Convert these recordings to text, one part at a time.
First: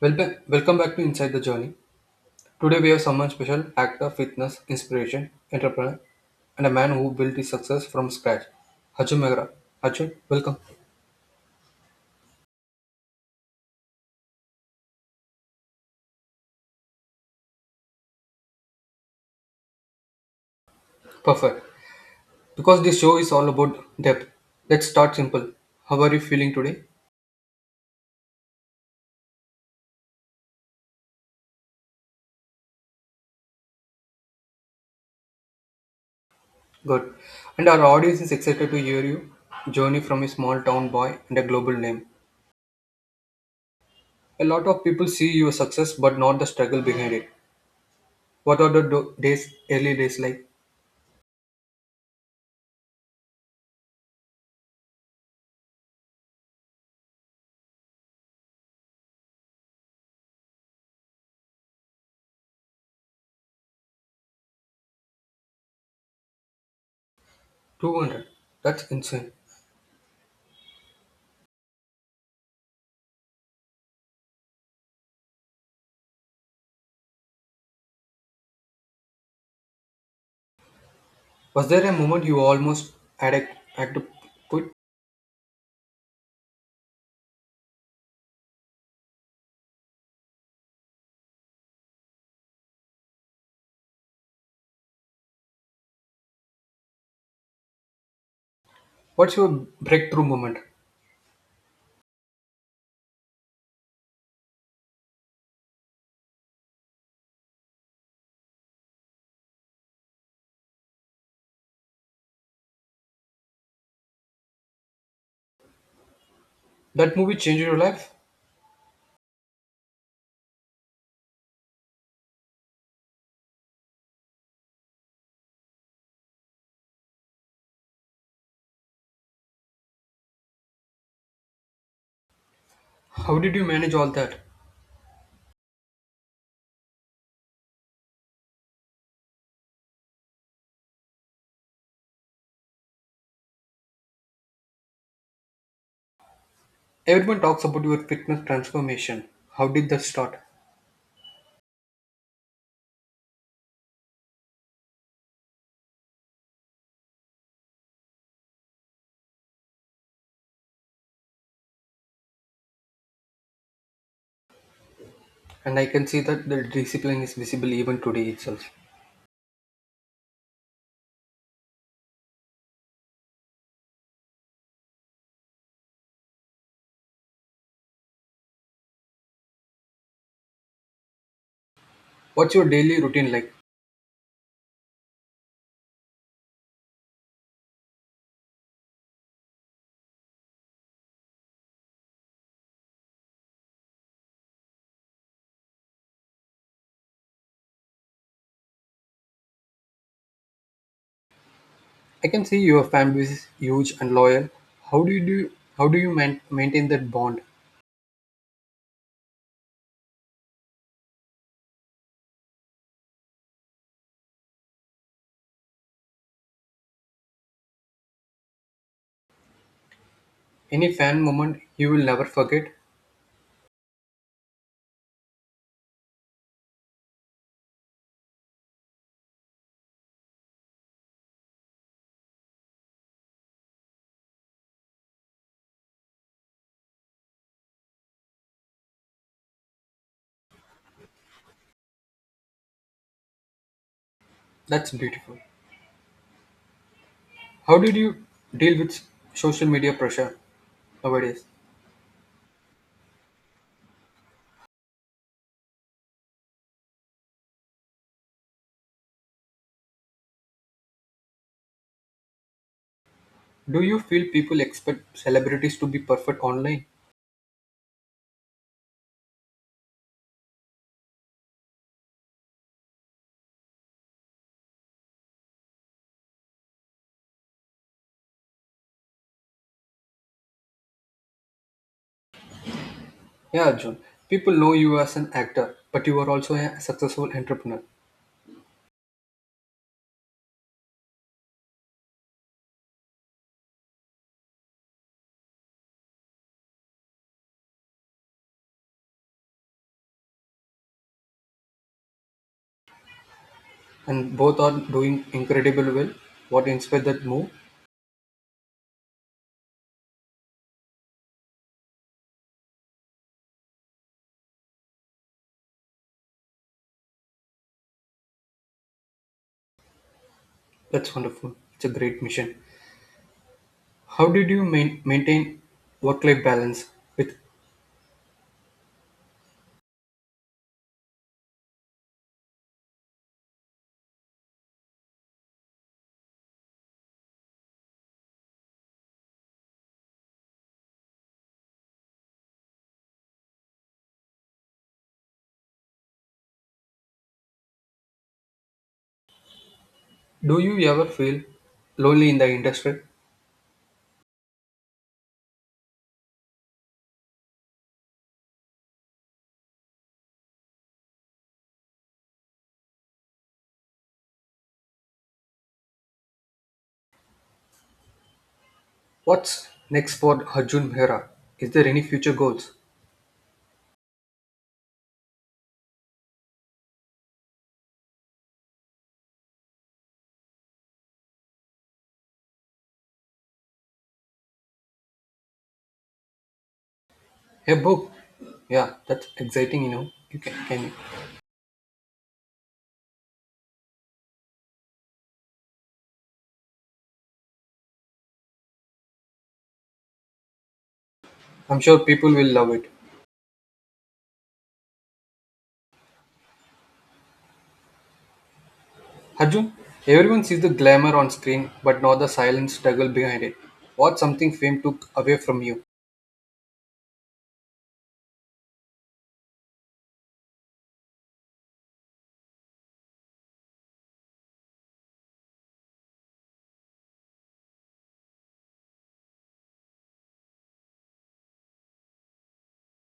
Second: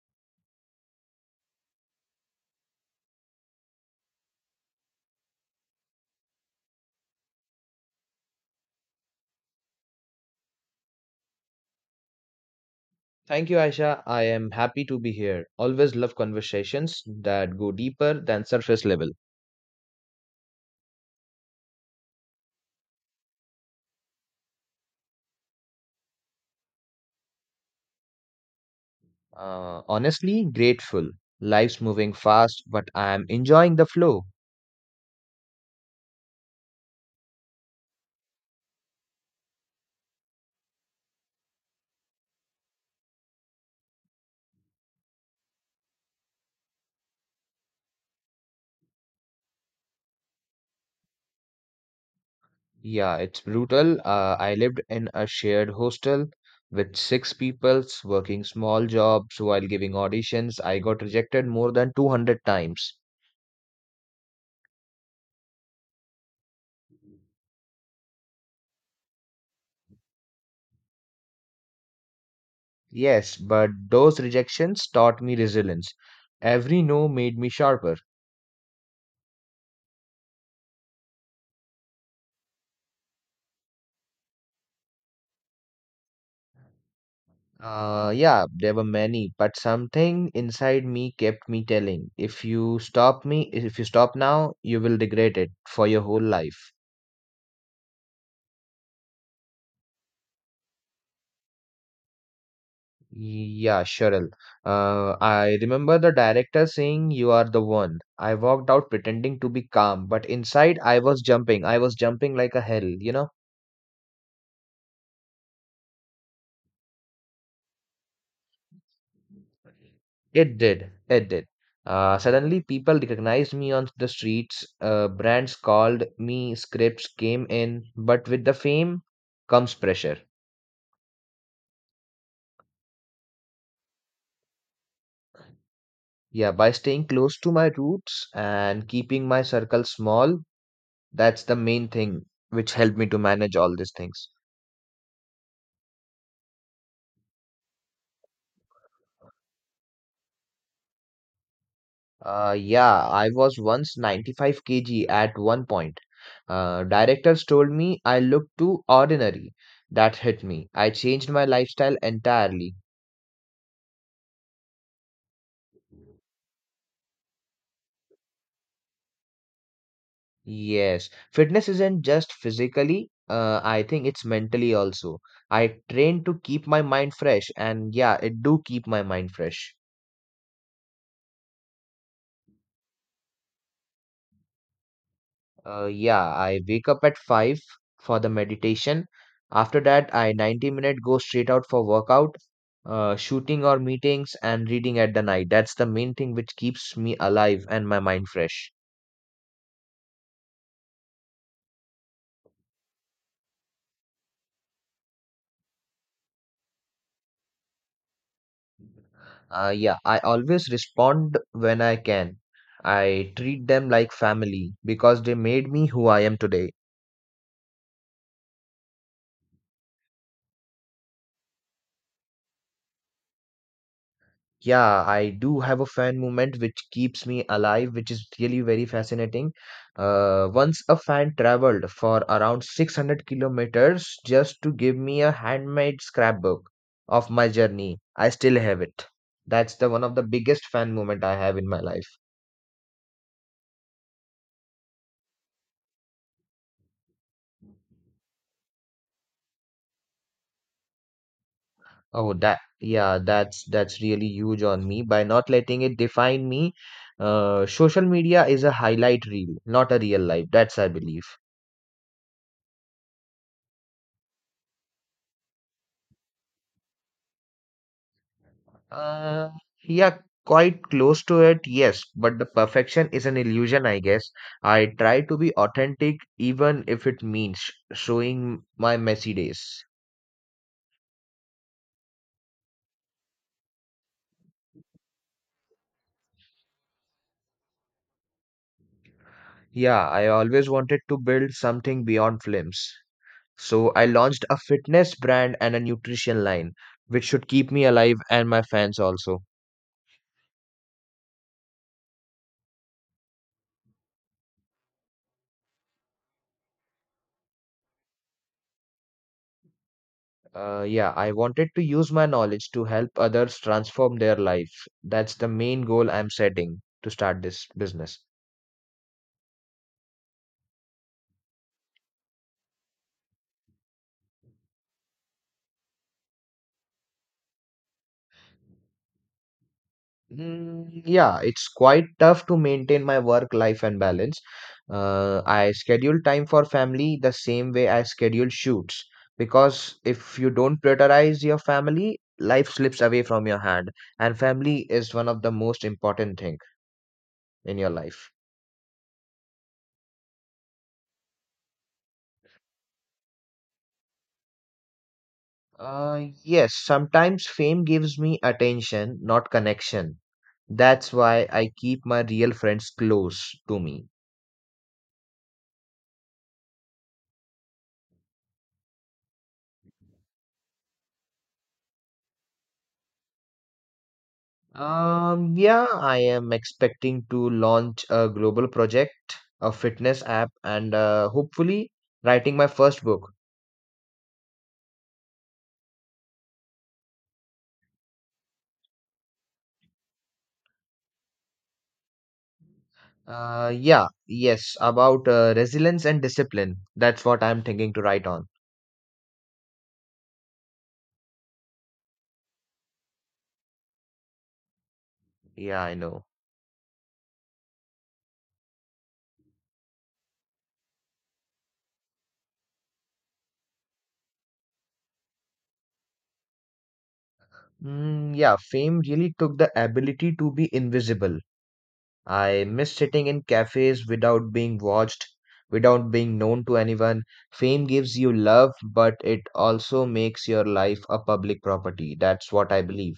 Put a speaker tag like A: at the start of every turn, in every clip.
A: Welcome, welcome back to Inside the Journey. Today we have someone special, actor, fitness, inspiration, entrepreneur, and a man who built his success from scratch, Arjun Mehra. Arjun, welcome.
B: Thank you, Aisha. I am happy to be here. Always love conversations that go deeper than surface level.
A: Perfect. Because this show is all about depth, let's start simple. How are you feeling today?
B: Honestly, grateful. Life's moving fast, but I am enjoying the flow.
A: Good. And our audience is excited to hear you. Journey from a small town boy and a global name. A lot of people see your success but not the struggle behind it. What are the days, early days like?
B: Yeah, it's brutal. I lived in a shared hostel with six people, working small jobs while giving auditions. I got rejected more than 200 times.
A: 200. That's insane.
B: Yes, but those rejections taught me resilience. Every no made me sharper.
A: Was there a moment you almost had, a, had to quit?
B: Yeah, there were many, but something inside me kept me telling, if you stop now, you will regret it for your whole life.
A: What's your breakthrough moment?
B: Yeah, Cheryl. I remember the director saying, "You are the one." I walked out pretending to be calm, but inside I was jumping. I was jumping like a hell,
A: That movie changed your life?
B: It did. It did. Suddenly, people recognized me on the streets. Brands called me, scripts came in, but with the fame comes pressure.
A: How did you manage all that?
B: Yeah, by staying close to my roots and keeping my circle small, that's the main thing which helped me to manage all these things.
A: Everyone talks about your fitness transformation. How did that start?
B: Yeah, I was once 95 kg at one point. Directors told me I looked too ordinary. That hit me. I changed my lifestyle entirely.
A: And I can see that the discipline is visible even today itself.
B: Yes, fitness isn't just physically, I think it's mentally also. I train to keep my mind fresh, and yeah, it do keep my mind fresh.
A: What's your daily routine like?
B: Yeah, I wake up at 5 for the meditation. After that, I 90 minute go straight out for workout, shooting or meetings and reading at the night. That's the main thing which keeps me alive and my mind fresh.
A: I can see your fan base is huge and loyal. How do you do, how do you man, maintain that bond?
B: Yeah, I always respond when I can. I treat them like family because they made me who I am today.
A: Any fan moment you will never forget?
B: Yeah, I do have a fan movement which keeps me alive, which is really very fascinating. Once a fan traveled for around 600 kilometers just to give me a handmade scrapbook of my journey. I still have it. That's the one of the biggest fan moment I have in my life.
A: That's beautiful. How did you deal with social media pressure nowadays?
B: Oh, that, yeah, that's really huge on me. By not letting it define me, social media is a highlight reel, not a real life. That's I believe.
A: Do you feel people expect celebrities to be perfect online?
B: Uh, yeah, quite close to it, yes, but the perfection is an illusion, I guess. I try to be authentic even if it means showing my messy days.
A: Yeah, Arjun. People know you as an actor, but you are also a successful entrepreneur,
B: Yeah, I always wanted to build something beyond films. So I launched a fitness brand and a nutrition line, which should keep me alive and my fans also.
A: and both are doing incredible well. What inspired that move?
B: Yeah, I wanted to use my knowledge to help others transform their life. That's the main goal I'm setting to start this business.
A: That's wonderful. It's a great mission. How did you maintain work-life balance? With
B: Yeah, it's quite tough to maintain my work life and balance. I schedule time for family the same way I schedule shoots because if you don't prioritize your family, life slips away from your hand, and family is one of the most important thing in your life.
A: do you ever feel lonely in the industry?
B: Yes, sometimes fame gives me attention, not connection. That's why I keep my real friends close to me.
A: What's next for Arjun Mehra? Is there any future goals?
B: Yeah, I am expecting to launch a global project, a fitness app, and hopefully writing my first book.
A: A book. Yeah, that's exciting. You know, you can.
B: Yeah, yes, about resilience and discipline. That's what I'm thinking to write on.
A: I'm sure people will love it.
B: Yeah, I know.
A: Haju, everyone sees the glamour on screen but not the silent struggle behind it. What's something fame took away from you?
B: Yeah, fame really took the ability to be invisible. I miss sitting in cafes without being watched, without being known to anyone. Fame gives you love, but it also makes your life a public property. That's what I believe.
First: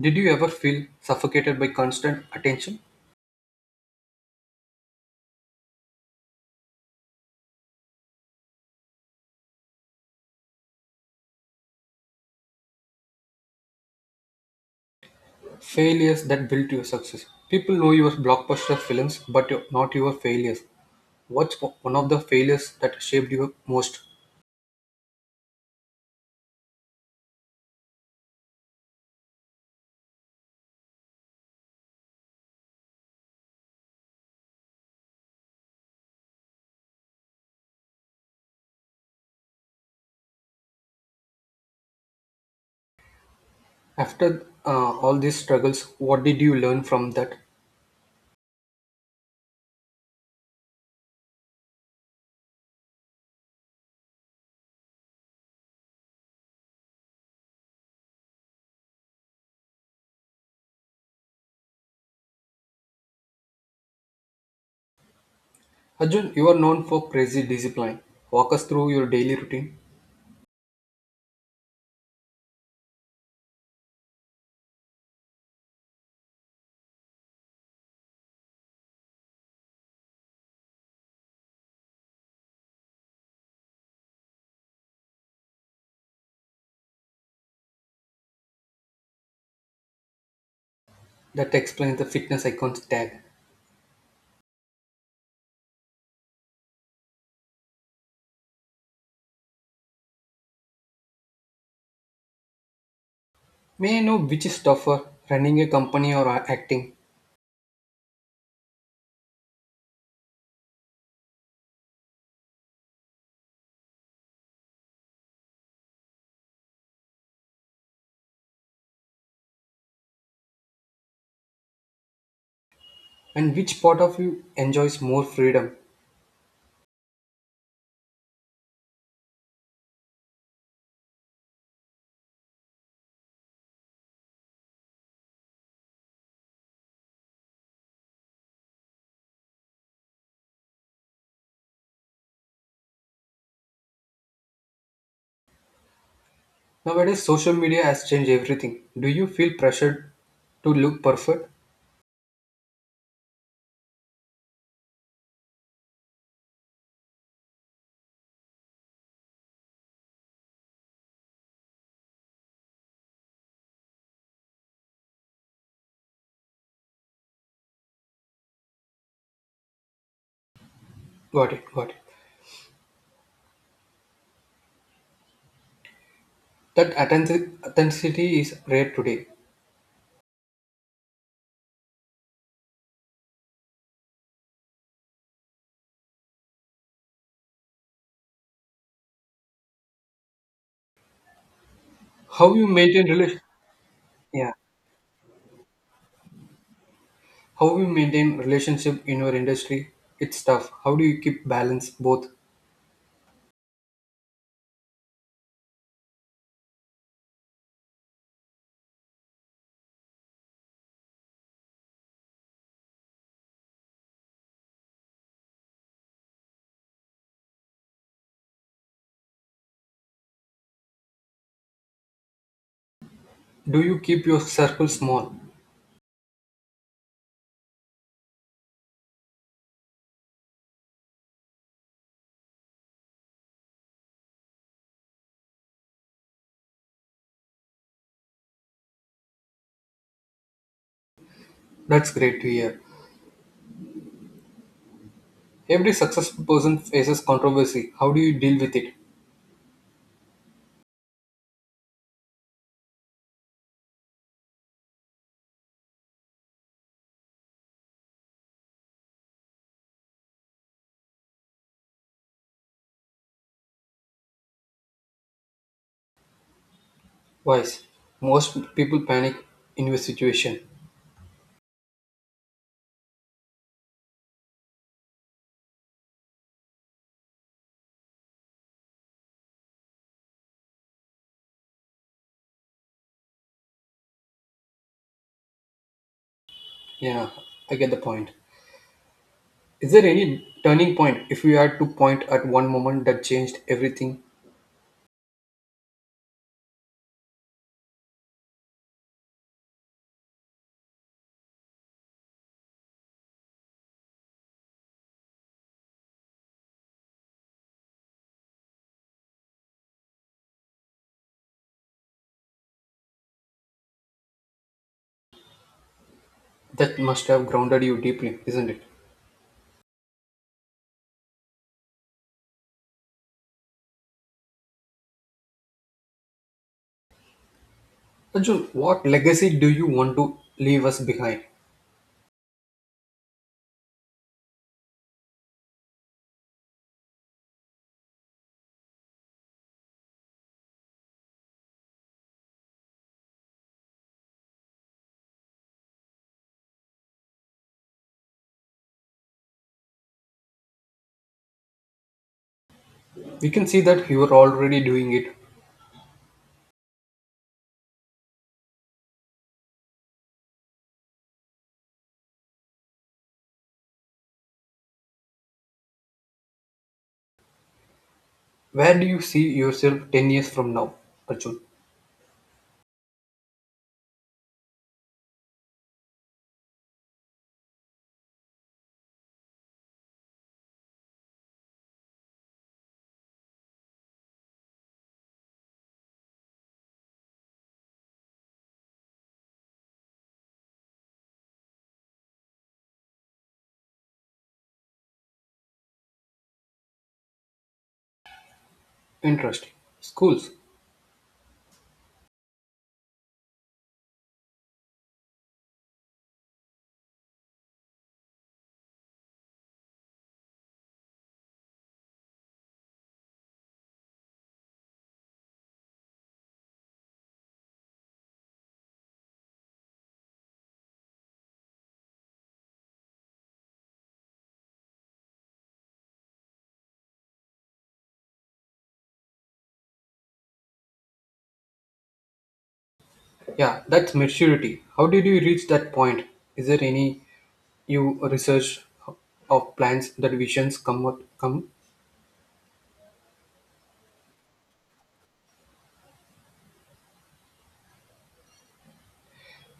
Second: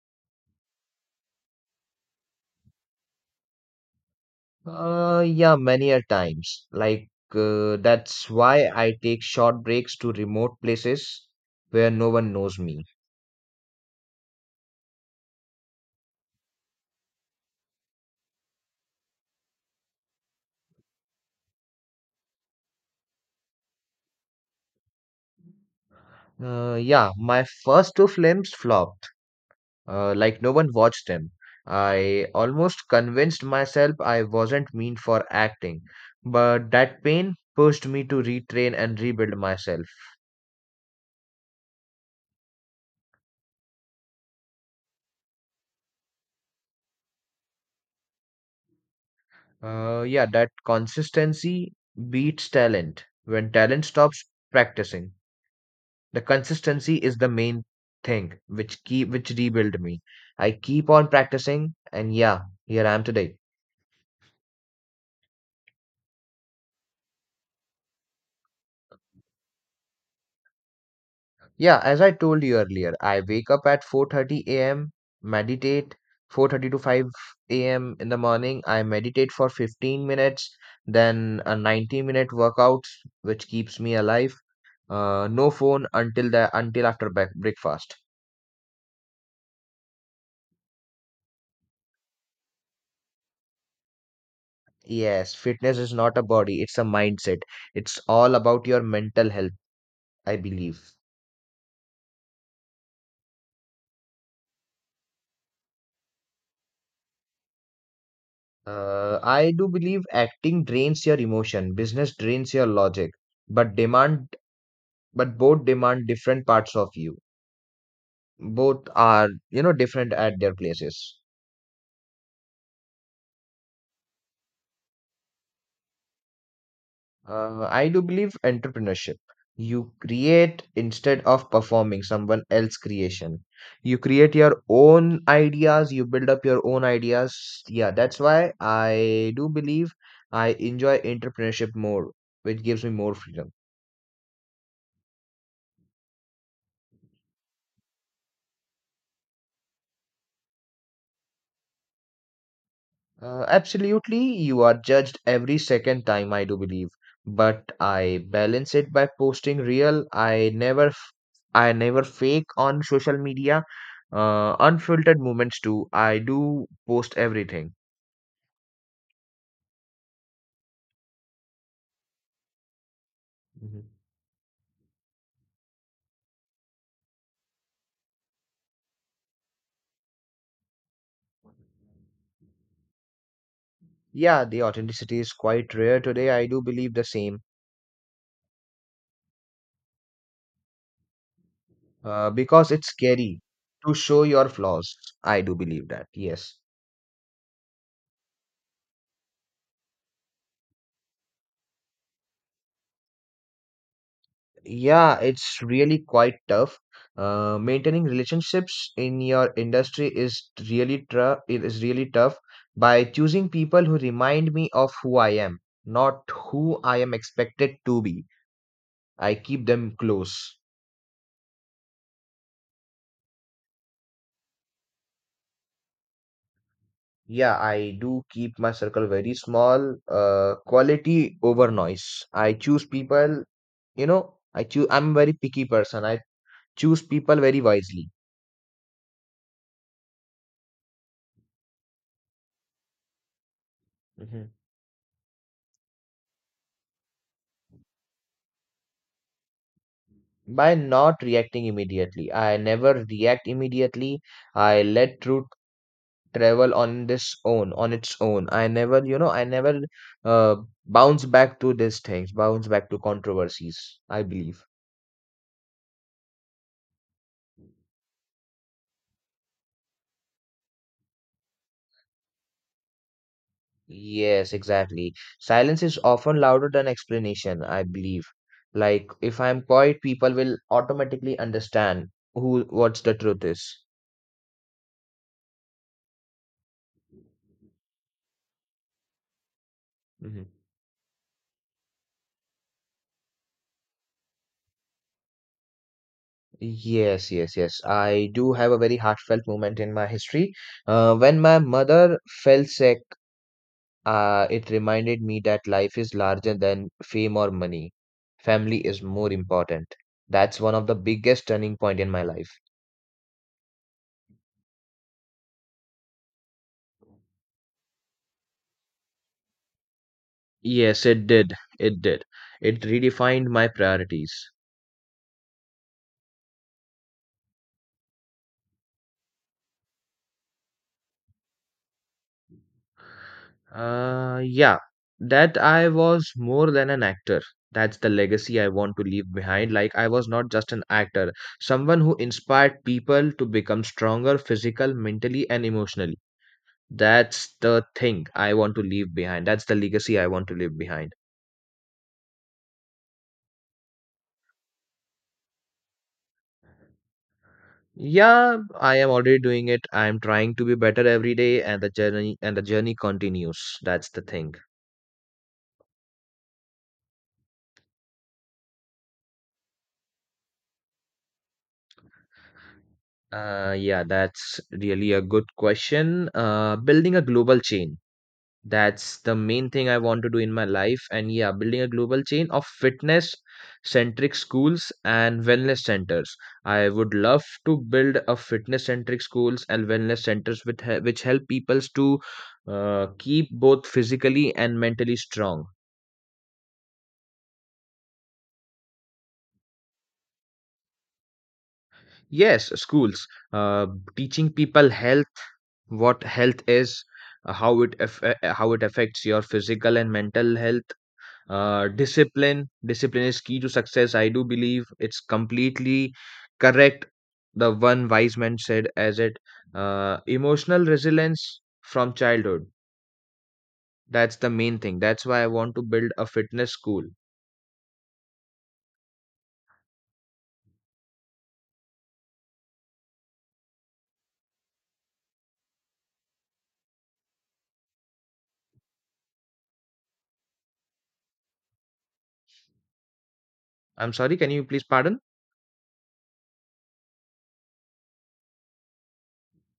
A: Did you ever feel suffocated by constant attention?
B: Yeah, many a times. Like, that's why I take short breaks to remote places where no one knows me.
A: Failures that built your success. People know your blockbuster films but not your failures. What's one of the failures that shaped you most?
B: Yeah, my first two films flopped. Like no one watched him. I almost convinced myself I wasn't mean for acting, but that pain pushed me to retrain and rebuild myself.
A: After all these struggles, what did you learn from that?
B: Yeah, that consistency beats talent. When talent stops practicing, the consistency is the main thing which rebuild me. I keep on practicing, and yeah, here I am today.
A: Arjun, you are known for crazy discipline. Walk us through your daily routine
B: Yeah, as I told you earlier, I wake up at 4:30 a.m., meditate 4:30 to 5 a.m. in the morning. I meditate for 15 minutes, then a 90-minute workout which keeps me alive. No phone until the until after back breakfast.
A: that explains the fitness icons tag.
B: Yes, fitness is not a body, it's a mindset. It's all about your mental health, I believe.
A: May I know which is tougher, running a company or acting,
B: I do believe acting drains your emotion, business drains your logic, but demand but both demand different parts of you. Both are, you know, different at their places.
A: and which part of you enjoys more freedom?
B: I do believe entrepreneurship. You create instead of performing someone else's creation. You create your own ideas, you build up your own ideas. Yeah, that's why I do believe I enjoy entrepreneurship more, which gives me more freedom.
A: Nowadays, social media has changed everything. Do you feel pressured to look perfect?
B: Absolutely, you are judged every second time, I do believe. But I balance it by posting real. I never fake on social media. Unfiltered moments too. I do post everything.
A: Got it, got it.
B: Mhm.
A: That authenticity is rare today.
B: Yeah, the authenticity is quite rare today. I do believe the same.
A: How you
B: Because it's
A: maintain relation?
B: scary to show your
A: Yeah,
B: flaws. I do believe that. Yes.
A: how you maintain relationship in your industry? It's tough. How do you keep balance both?
B: Yeah, it's really quite tough. Maintaining relationships in your industry is it is really tough by choosing people who remind me of who I am, not who I am expected to be. I keep them close.
A: Do you keep your circle small?
B: Yeah, I do keep my circle very small. Quality over noise. I choose people, I'm a very picky person. I choose people very wisely.
A: That's great to hear.
B: Mhm.
A: Every successful person faces controversy. How do you deal with it?
B: By not reacting immediately. I never react immediately. I let truth travel on this own, on its own. I never uh, bounce back to these things, bounce back to controversies, I believe.
A: Wise. Most people panic in your situation.
B: Yes, exactly. Silence is often louder than explanation, I believe. Like if I'm quiet, people will automatically understand who what's the truth is.
A: Yeah, I get the point. Is there
B: Mhm.
A: any turning point if we are to point at one moment that changed everything?
B: Yes, yes, yes. I do have a very heartfelt moment in my history. When my mother fell sick, it reminded me that life is larger than fame or money. Family is more important. That's one of the biggest turning point in my life.
A: That must have grounded you deeply, isn't it?
B: Yes, it did. It did. It redefined my priorities.
A: Arjun, what legacy do you want to leave us behind?
B: Yeah, that I was more than an actor. That's the legacy I want to leave behind. Like, I was not just an actor, someone who inspired people to become stronger physical, mentally, and emotionally. That's the thing I want to leave behind. That's the legacy I want to leave behind.
A: We can see that you are already doing it.
B: Yeah, I am already doing it. I am trying to be better every day, and the journey continues. That's the thing.
A: Where do you see yourself 10 years from now, Arjun?
B: Yeah, that's really a good question. Building a global chain. That's the main thing I want to do in my life. And yeah, building a global chain of fitness centric schools and wellness centers. I would love to build a fitness centric schools and wellness centers which help peoples to keep both physically and mentally strong.
A: Interesting. Schools.
B: Yes, schools uh, teaching people health, what health is, how it affects your physical and mental health. Discipline is key to success. I do believe it's completely correct, the one wise man said as it. Emotional resilience from childhood, that's the main thing, that's why I want to build a fitness school.
A: Yeah, that's maturity. How did you reach that point? Is there any you research of plans that visions come what come?
B: I'm sorry, can you please pardon?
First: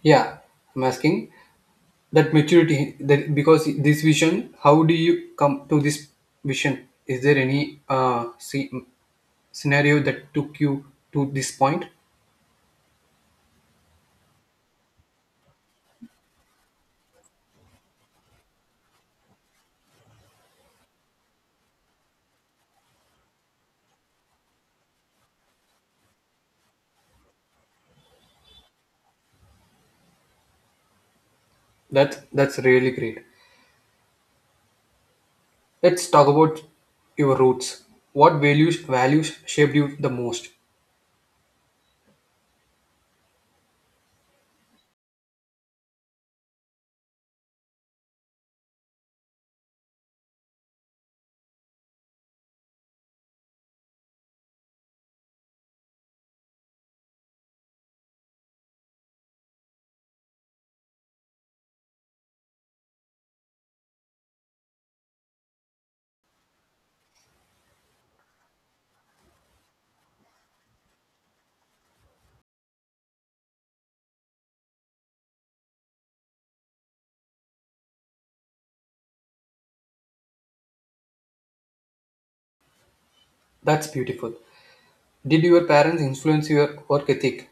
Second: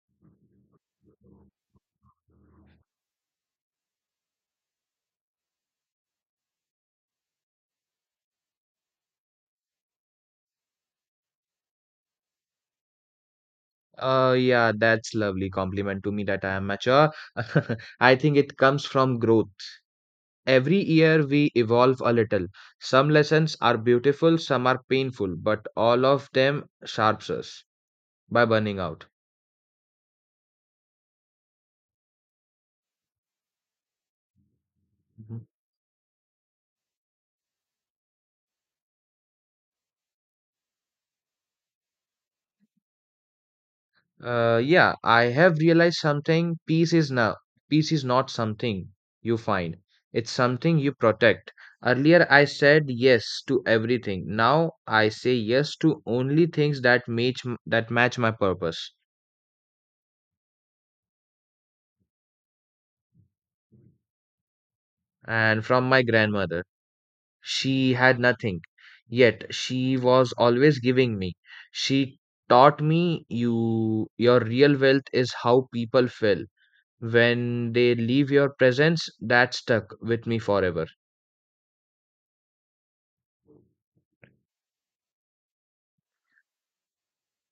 A: Yeah, I'm asking that maturity that because this vision, how do you come to this vision? Is there any scenario that took you to this point?
B: Yeah, that's lovely compliment to me that I am mature. I think it comes from growth. Every year we evolve a little. Some lessons are beautiful, some are painful, but all of them sharps us by burning out.
A: That's really great.
B: Mhm.
A: Let's talk about your roots. What values shaped you the most?
B: Yeah, I have realized something. Peace is not something you find. It's something you protect. Earlier I said yes to everything. Now I say yes to only things that match my purpose. And from my grandmother, she had nothing, yet she was always giving me. She taught me, your real wealth is how people feel when they leave your presence. That stuck with me forever.
A: That's beautiful. Did your parents influence your work ethic?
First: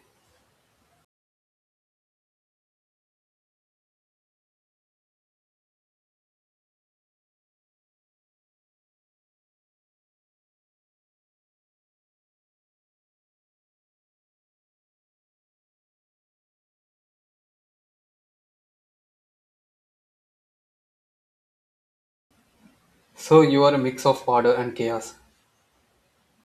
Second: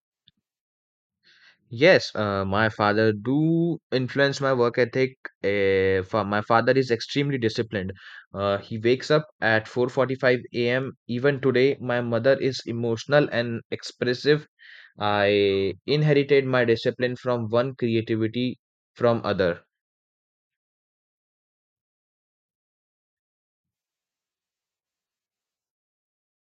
B: Yes, my father do influence my work ethic. My father is extremely disciplined. He wakes up at 4:45 a.m. even today. My mother is emotional and expressive. I inherited my discipline from one, creativity from other.
A: So you are a mix of order and chaos.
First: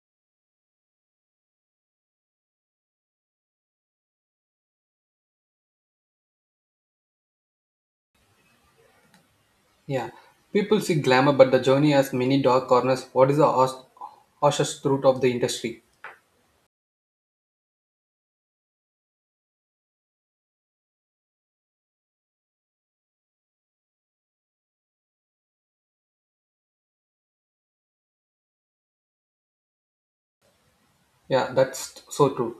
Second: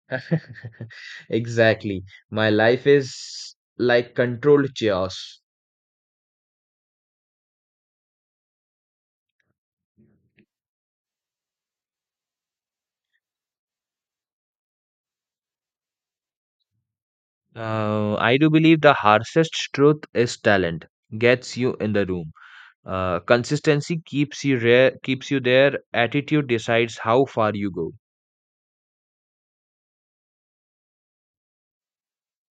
B: Exactly, my life is like controlled chaos.
A: Yeah. People see glamour, but the journey has many dark corners. What is the harshest truth of the industry?
B: I do believe the harshest truth is talent gets you in the room. Consistency keeps you rare, keeps you there. Attitude decides how far you go.
A: Yeah, that's so true.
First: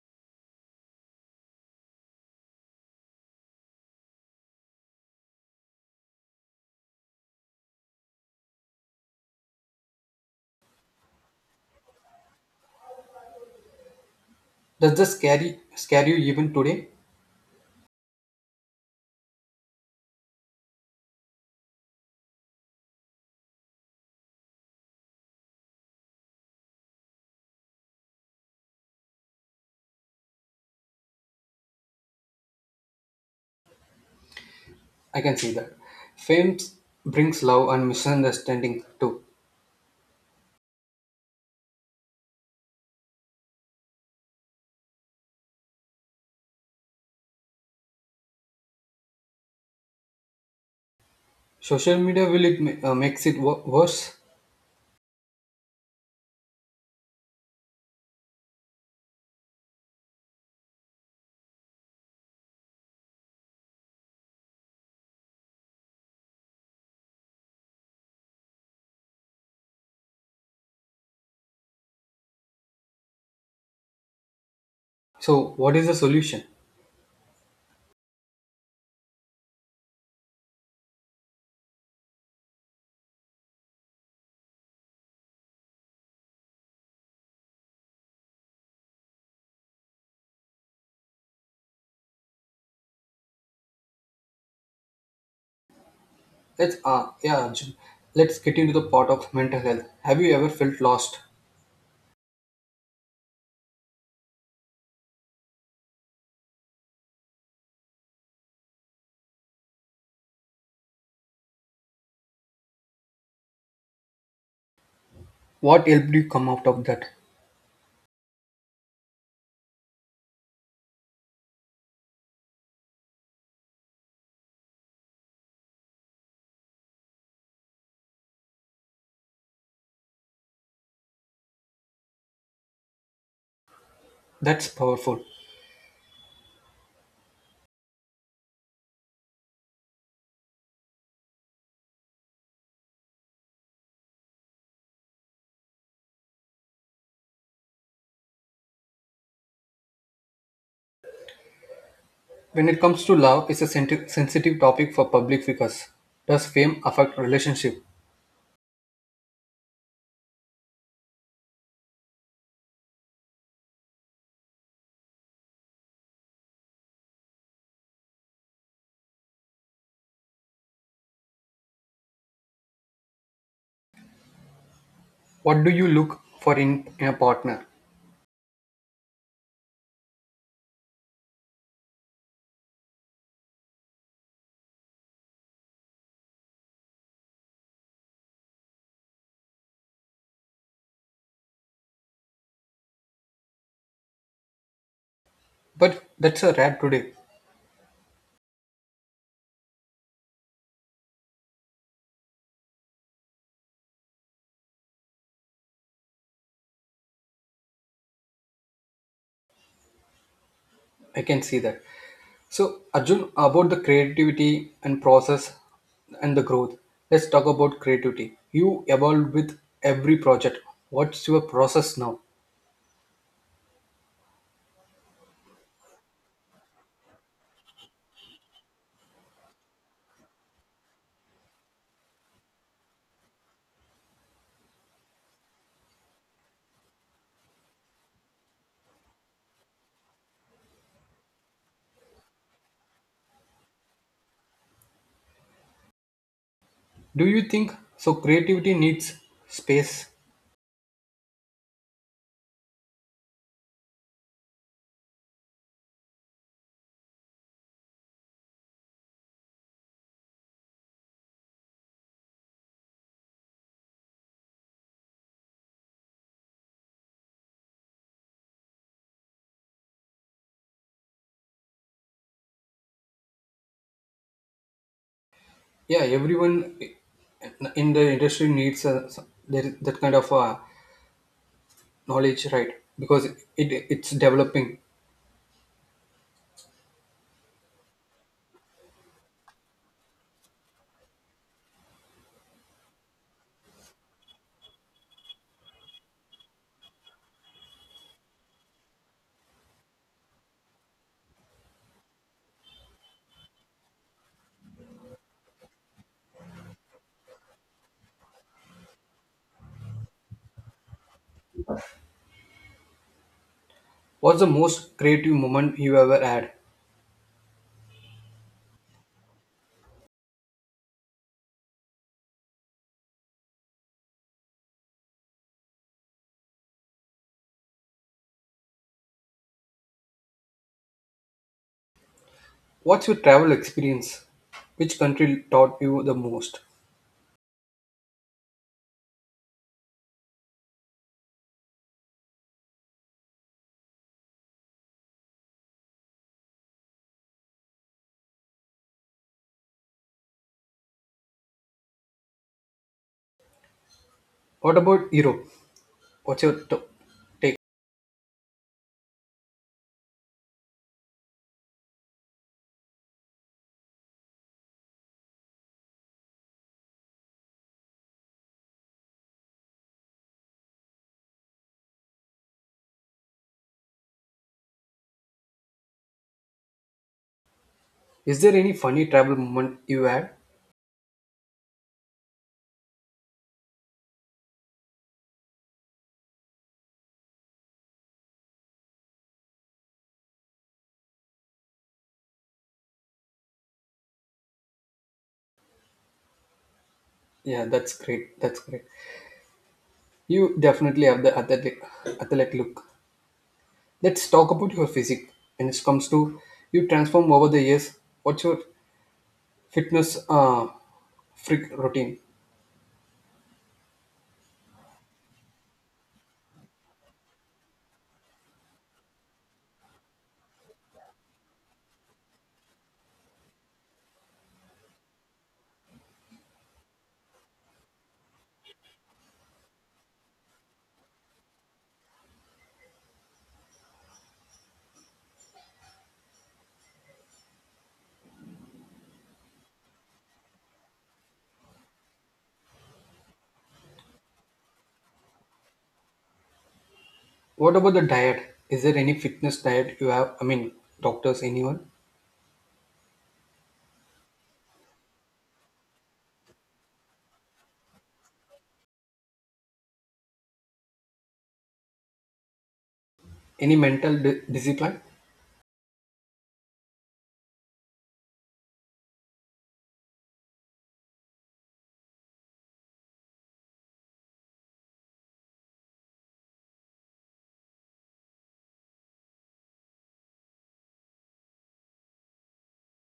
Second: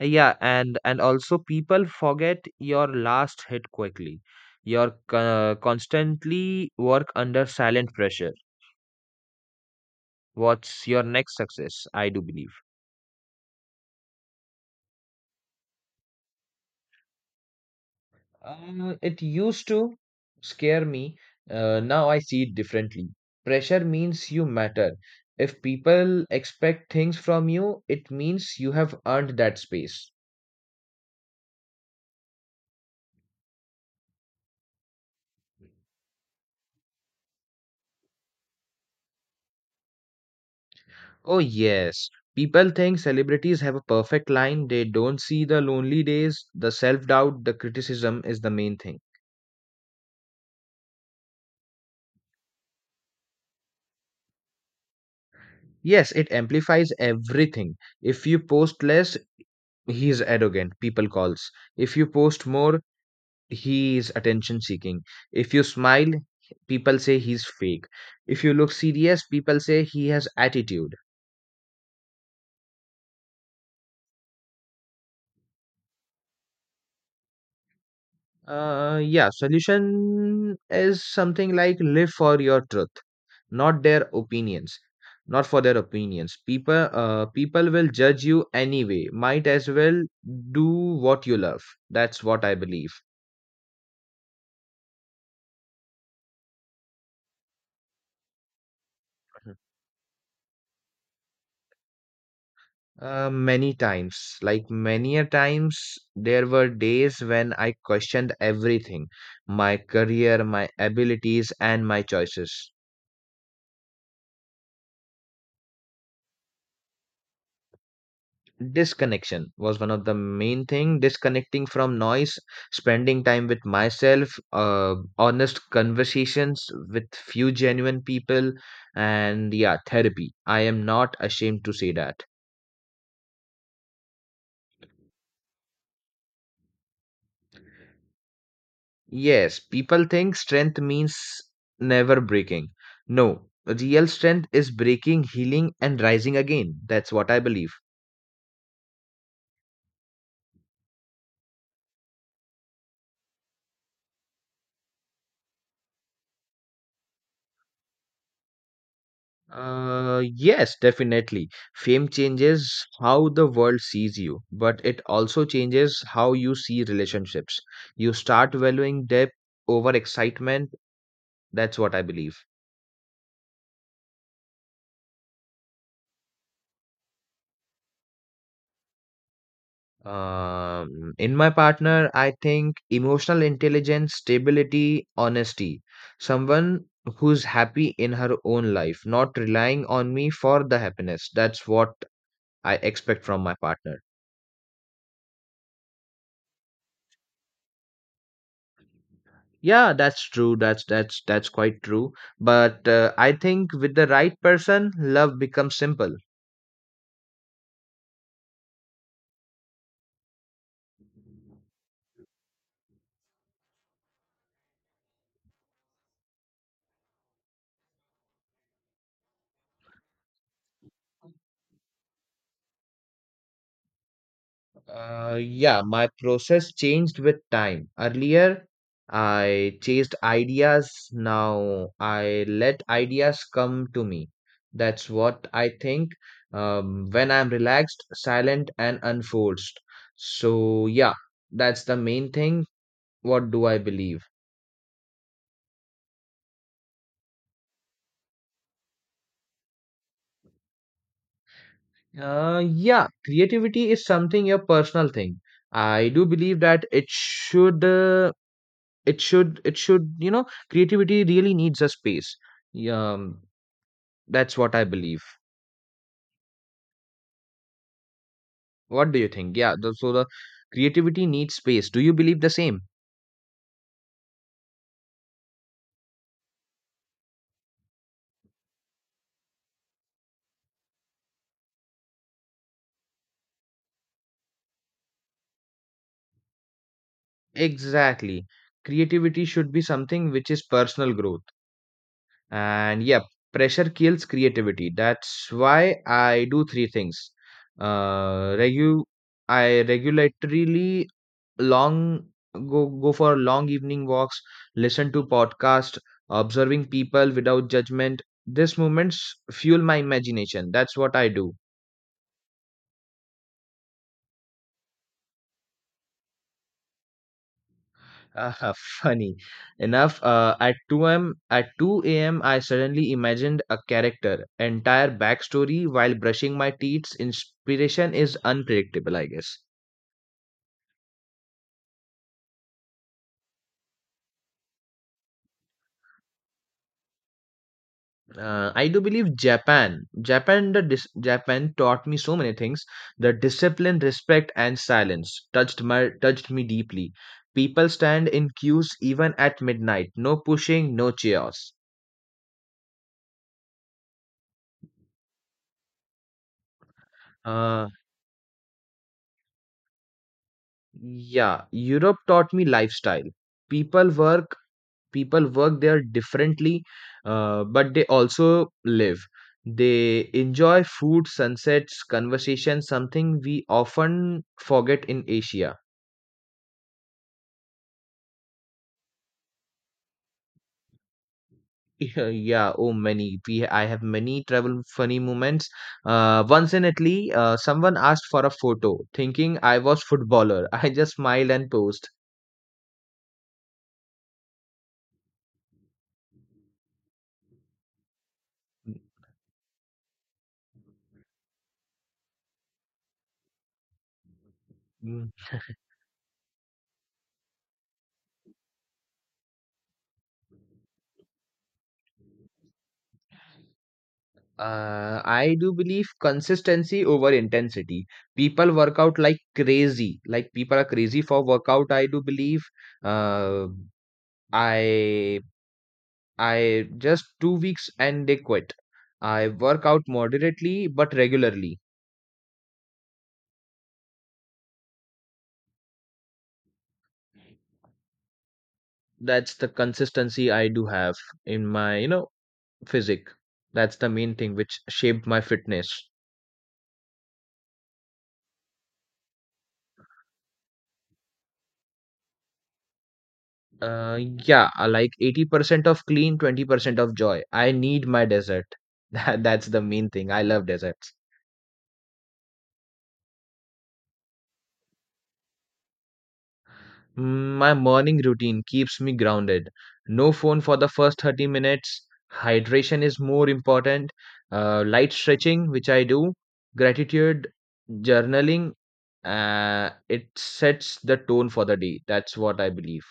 B: Yeah, and also people forget your last hit quickly. You're constantly work under silent pressure. What's your next success? I do believe.
A: Does this scary scare you even today?
B: It used to scare me. Now I see it differently. Pressure means you matter. If people expect things from you, it means you have earned that space.
A: I can see that. Fame brings love and misunderstanding too.
B: Oh, yes. People think celebrities have a perfect line. They don't see the lonely days, the self doubt, the criticism is the main thing.
A: Social media will it makes it worse.
B: Yes, it amplifies everything. If you post less, he's arrogant, people calls. If you post more, he is attention seeking. If you smile, people say he's fake. If you look serious, people say he has attitude.
A: So what is the solution?
B: Yeah, solution is something like live for your truth, not their opinions, not for their opinions. People will judge you anyway. Might as well do what you love. That's what I believe.
A: Arjun, let's get into the part of mental health. Have you ever felt lost?
B: Many times, like many a times, there were days when I questioned everything, my career, my abilities, and my choices.
A: What helped you come out of that?
B: Disconnection was one of the main thing, disconnecting from noise, spending time with myself, honest conversations with few genuine people, and yeah, therapy. I am not ashamed to say that.
A: That's powerful.
B: Yes, people think strength means never breaking. No, real strength is breaking, healing, and rising again. That's what I believe.
A: When it comes to love, it's a sensitive topic for public figures. Does fame affect relationship?
B: Yes, definitely. Fame changes how the world sees you, but it also changes how you see relationships. You start valuing depth over excitement. That's what I believe.
A: What do you look for in a partner?
B: In my partner, I think emotional intelligence, stability, honesty. Someone who's happy in her own life, not relying on me for the happiness. That's what I expect from my partner.
A: But that's a rare today.
B: Yeah, that's true. That's quite true. But I think with the right person, love becomes simple.
A: I can see that. So Arjun, about the creativity and process and the growth. Let's talk about creativity. You evolve with every project. What's your process now?
B: Yeah, my process changed with time. Earlier, I chased ideas. Now I let ideas come to me. That's what I think, when I'm relaxed, silent, and unforced. So, yeah, that's the main thing. What do I believe?
A: Do you think so? Creativity needs space.
B: Yeah, creativity is something your personal thing. I do believe that it should, you know, creativity really needs a space. Yeah, that's what I believe. What do you think? So the creativity needs space, do you believe the same?
A: Yeah, everyone in the industry needs a, so, there is that kind of a knowledge right because it's developing.
B: Exactly. Creativity should be something which is personal growth. And yeah, pressure kills creativity. That's why I do three things. Uh regu- i regulatorily long go for long evening walks, listen to podcast, observing people without judgment. These moments fuel my imagination. That's what I do.
A: What's the most creative moment you ever had?
B: Ah, funny enough, at 2 a.m. a m, I suddenly imagined a character, entire backstory while brushing my teeth. Inspiration is unpredictable, I guess.
A: What's your travel experience? Which country taught you the most?
B: I do believe Japan. Japan taught me so many things. The discipline, respect, and silence touched me deeply. People stand in queues even at midnight. No pushing, no chaos.
A: What about Europe? What's your take?
B: Uh, yeah, Europe taught me lifestyle. People work people work there differently. But they also live, they enjoy food, sunsets, conversations, something we often forget in Asia.
A: Is there any funny travel moment you had?
B: Yeah, yeah, oh many, we I have many travel funny moments. Once in Italy, someone asked for a photo thinking I was footballer. I just smiled and posed.
A: Yeah, that's great, that's great. You definitely have the athletic look. Let's talk about your physique. When it comes to, you transform over the years, what's your fitness uh freak routine?
B: I do believe consistency over intensity. People work out like crazy. Like people are crazy for workout, I do believe. Uh, I I just 2 weeks and they quit. I work out moderately but regularly. That's the consistency I do have in my, you know, physique. That's the main thing which shaped my fitness.
A: What about the diet? Is there any fitness diet you have? I mean, doctors, anyone?
B: Uh, yeah, like 80% of clean, 20% of joy. I need my desert. That's the main thing. I love deserts.
A: Any mental discipline?
B: My morning routine keeps me grounded. No phone for the first 30 minutes. Hydration is more important. Light stretching, which I do. Gratitude, journaling. It sets the tone for the day. That's what I believe.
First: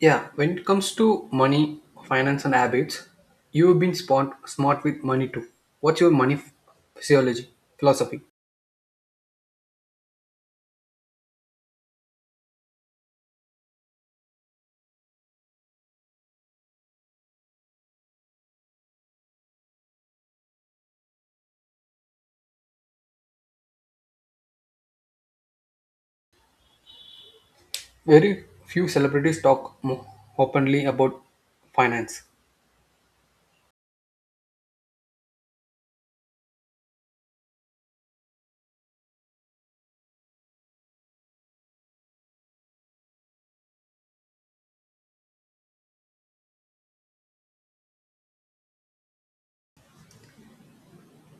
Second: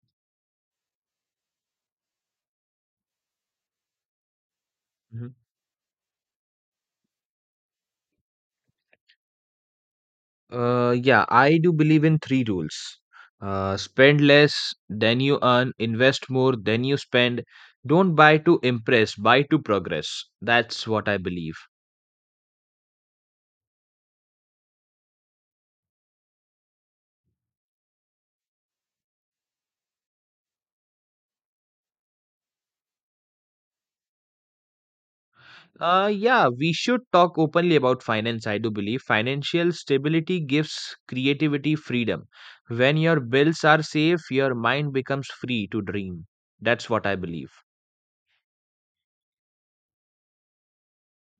A: Yeah, when it comes to money, finance, and habits, you've been smart with
B: Mm-hmm.
A: money too. What's your money physiology, philosophy?
B: Yeah, I do believe in three rules. Spend less than you earn, invest more than you spend. Don't buy to impress, buy to progress. That's what I believe.
A: Very few celebrities talk openly about finance.
B: Yeah, we should talk openly about finance. I do believe financial stability gives creativity freedom. When your bills are safe, your mind becomes free to dream. That's what I believe.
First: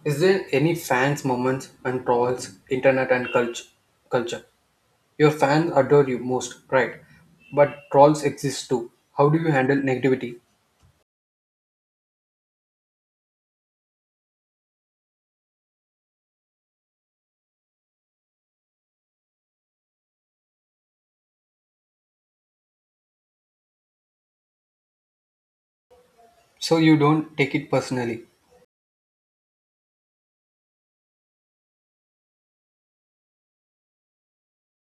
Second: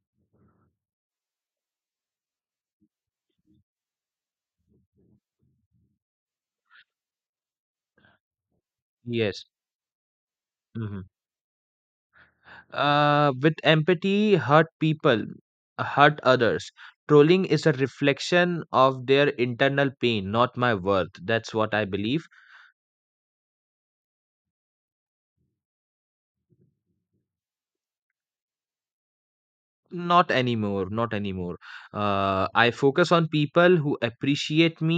A: Is there any fans' moments and trolls, internet and culture? Culture. Your fans adore you most, right? But trolls exist too. How do
B: Yes.
A: you handle negativity?
B: Mhm. With empathy, hurt people hurt others. Trolling is a reflection of their internal pain, not my worth. That's what I believe.
A: So you don't take it personally.
B: Not anymore, not anymore. uh, i focus on people who appreciate me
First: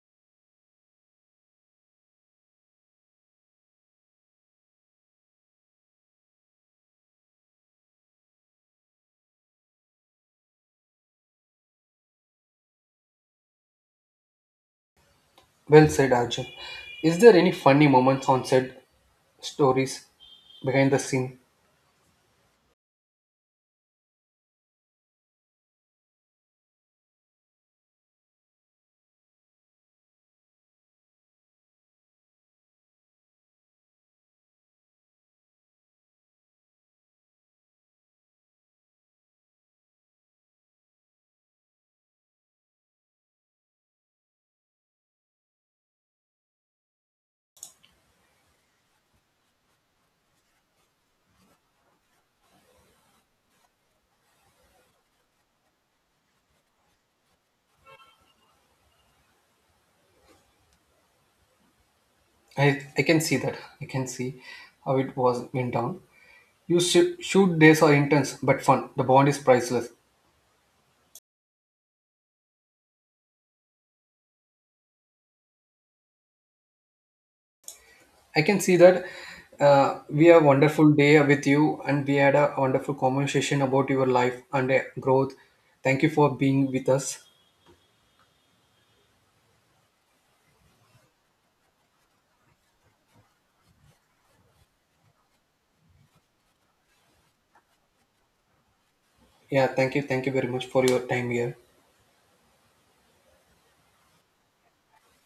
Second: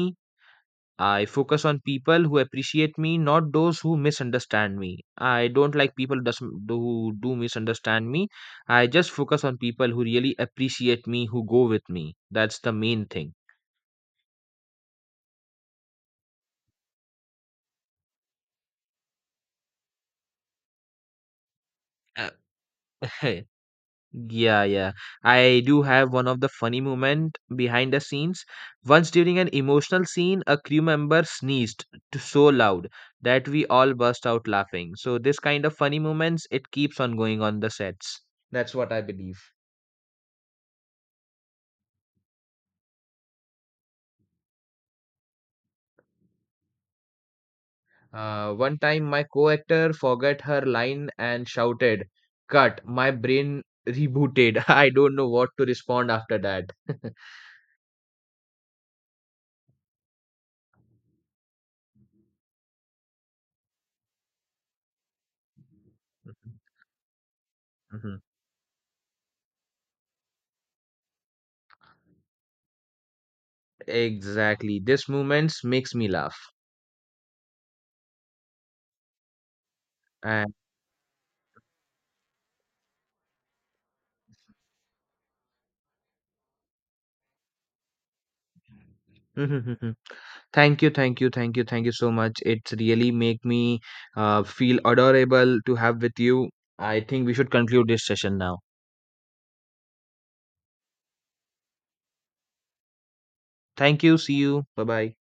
B: I focus on people who appreciate me, not those who misunderstand me. I don't like who do misunderstand me. I just focus on people who really appreciate me, who go with me. That's the main thing.
A: Well said, Arjun. Is there any funny moments on set, stories behind the scene?
B: Uh, Yeah, yeah. I do have one of the funny moment behind the scenes. Once during an emotional scene, a crew member sneezed so loud that we all burst out laughing. So this kind of funny moments, it keeps on going on the sets. That's what I believe. One time my co-actor forgot her line and shouted, "Cut!" My brain rebooted. I don't know what to respond after that.
A: I can see that. I can see how it was went down. You shoot days are
B: Mhm.
A: intense but fun. The bond is priceless.
B: Exactly. This moments makes me laugh.
A: I can see that we have a wonderful day with you and we had a wonderful conversation about your life and growth. Thank you for being with us.
B: Hmm. Thank you, thank you, thank you, thank you so much. It's really make me feel adorable to have with you. I think we should conclude this session now.
A: Yeah, thank you. Thank you very much for your time here.
B: Thank you. See you. Bye bye.